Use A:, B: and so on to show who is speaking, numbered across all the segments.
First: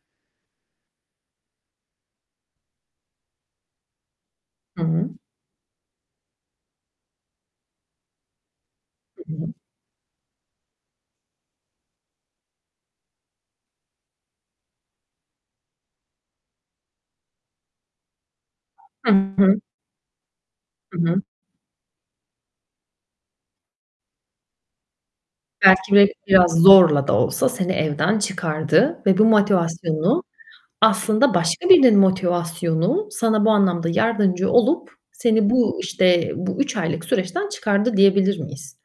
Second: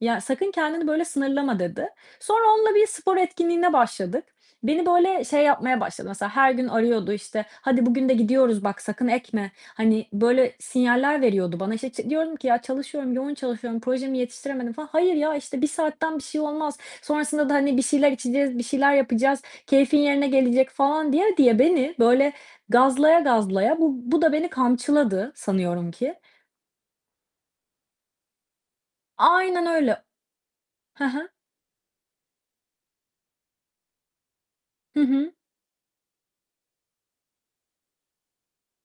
A: "Ya, sakın kendini böyle sınırlama." dedi. Sonra onunla bir spor etkinliğine başladık.
B: Hı
A: Beni
B: hı.
A: böyle, şey yapmaya başladı, mesela her gün arıyordu işte; "Hadi bugün de gidiyoruz, bak sakın
B: Hı
A: ekme."
B: hı.
A: hani, böyle sinyaller veriyordu bana. İşte, ç diyordum ki, "ya çalışıyorum yoğun çalışıyorum, projemi yetiştiremedim." falan. "Hayır ya, işte, 1 saatten bir şey olmaz, sonrasında da, hani, bir şeyler içeceğiz, bir şeyler
B: Hı
A: yapacağız,
B: hı.
A: keyfin yerine gelecek."
B: Hı
A: falan
B: hı.
A: diye diye beni böyle, gazlaya gazlaya, bu bu da beni kamçıladı sanıyorum
B: Belki bir
A: ki.
B: biraz zorla da olsa seni evden çıkardı ve bu
A: Aynen öyle.
B: motivasyonu,
A: Hı hı.
B: aslında başka birinin motivasyonu, sana bu anlamda yardımcı olup
A: Hı hı.
B: seni bu, işte, bu 3 aylık süreçten çıkardı diyebilir miyiz?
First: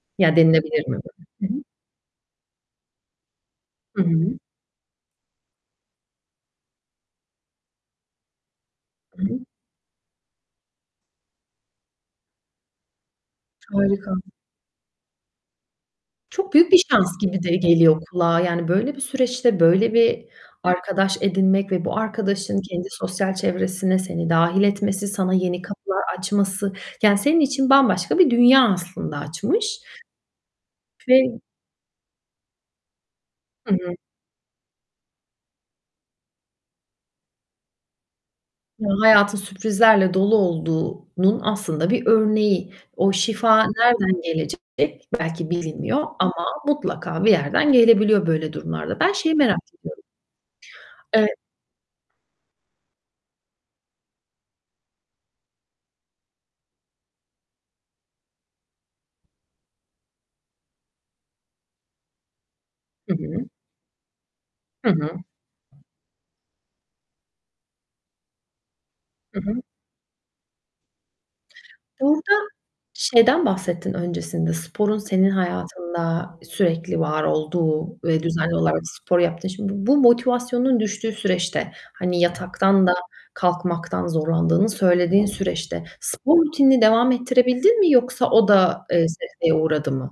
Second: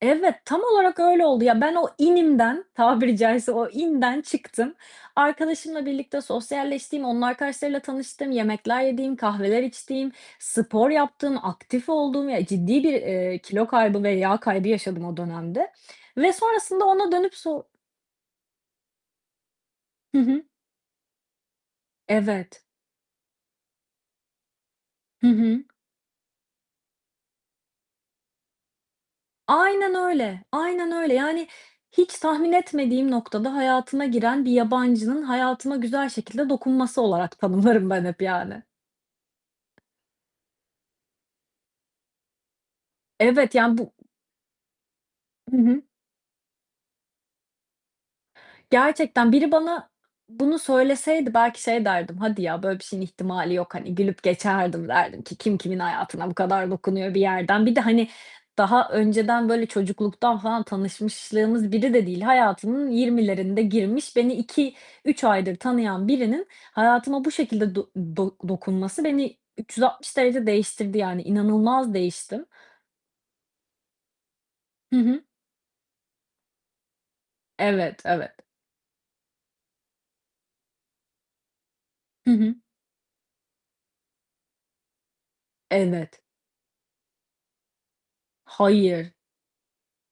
A: Evet,
B: Ya
A: tam
B: denilebilir mi
A: olarak öyle oldu.
B: böyle? Hı
A: Ya,
B: hı.
A: ben o inimden, tabiri caizse, o
B: Hı
A: inden
B: hı.
A: çıktım. Arkadaşımla birlikte sosyalleştim, onun arkadaşlarıyla tanıştım, yemekler yedim,
B: Hı hı.
A: kahveler içtim, spor yaptım, aktif oldum. Ya, ciddi bir, eee, kilo kaybı ve
B: Harika.
A: yağ kaybı yaşadım o dönemde ve
B: Çok büyük bir
A: sonrasında ona
B: şans
A: dönüp
B: gibi de
A: so
B: geliyor kulağa, yani, böyle bir süreçte böyle
A: Hı
B: bir
A: hı.
B: arkadaş edinmek ve bu arkadaşın
A: Evet.
B: kendi sosyal çevresine seni dâhil etmesi,
A: Hı
B: sana yeni
A: hı.
B: kapılar açması, yani, senin için bambaşka bir dünya, aslında açmış.
A: Aynen öyle, aynen öyle.
B: Ve
A: Yani, hiç tahmin etmediğim noktada,
B: Hı hı.
A: hayatıma giren bir yabancının hayatıma güzel şekilde dokunması olarak tanımlarım ben hep yani.
B: Ya, hayatın sürprizlerle dolu olduğunun aslında bir örneği. O
A: Evet,
B: şifa,
A: yani, bu
B: nereden gelecek, belki
A: Hı hı.
B: bilinmiyor, ama mutlaka bir yerden gelebiliyor böyle durumlarda. Ben
A: Gerçekten,
B: şeyi
A: biri
B: merak
A: bana
B: ediyorum.
A: bunu söyleseydi
B: Eee
A: belki şey derdim, "Hadi ya böyle bir şeyin ihtimali yok," hani, gülüp geçerdim, derdim ki, "Kim kimin hayatına bu kadar dokunuyor bir yerden?" Bir de, hani, daha önceden, böyle çocukluktan falan tanışmışlığımız biri de değil, hayatımın
B: Hı hı.
A: 20'lerinde girmiş, beni iki
B: Hı hı.
A: üç aydır tanıyan birinin, hayatıma bu şekilde do do dokunması beni
B: Hı hı.
A: 360 derece değiştirdi yani, inanılmaz
B: Burada
A: değiştim.
B: şeyden bahsettin öncesinde,
A: Hı
B: sporun
A: hı.
B: senin hayatında sürekli var olduğu
A: Evet,
B: ve
A: evet.
B: düzenli olarak spor yaptın Şimdi bu bu motivasyonun düştüğü süreçte, hani,
A: Hı hı.
B: yataktan da kalkmaktan zorlandığını söylediğin süreçte,
A: Evet.
B: spor rutinini devam ettirebildin mi yoksa o da, eee,
A: Hayır.
B: sekteye uğradı mı?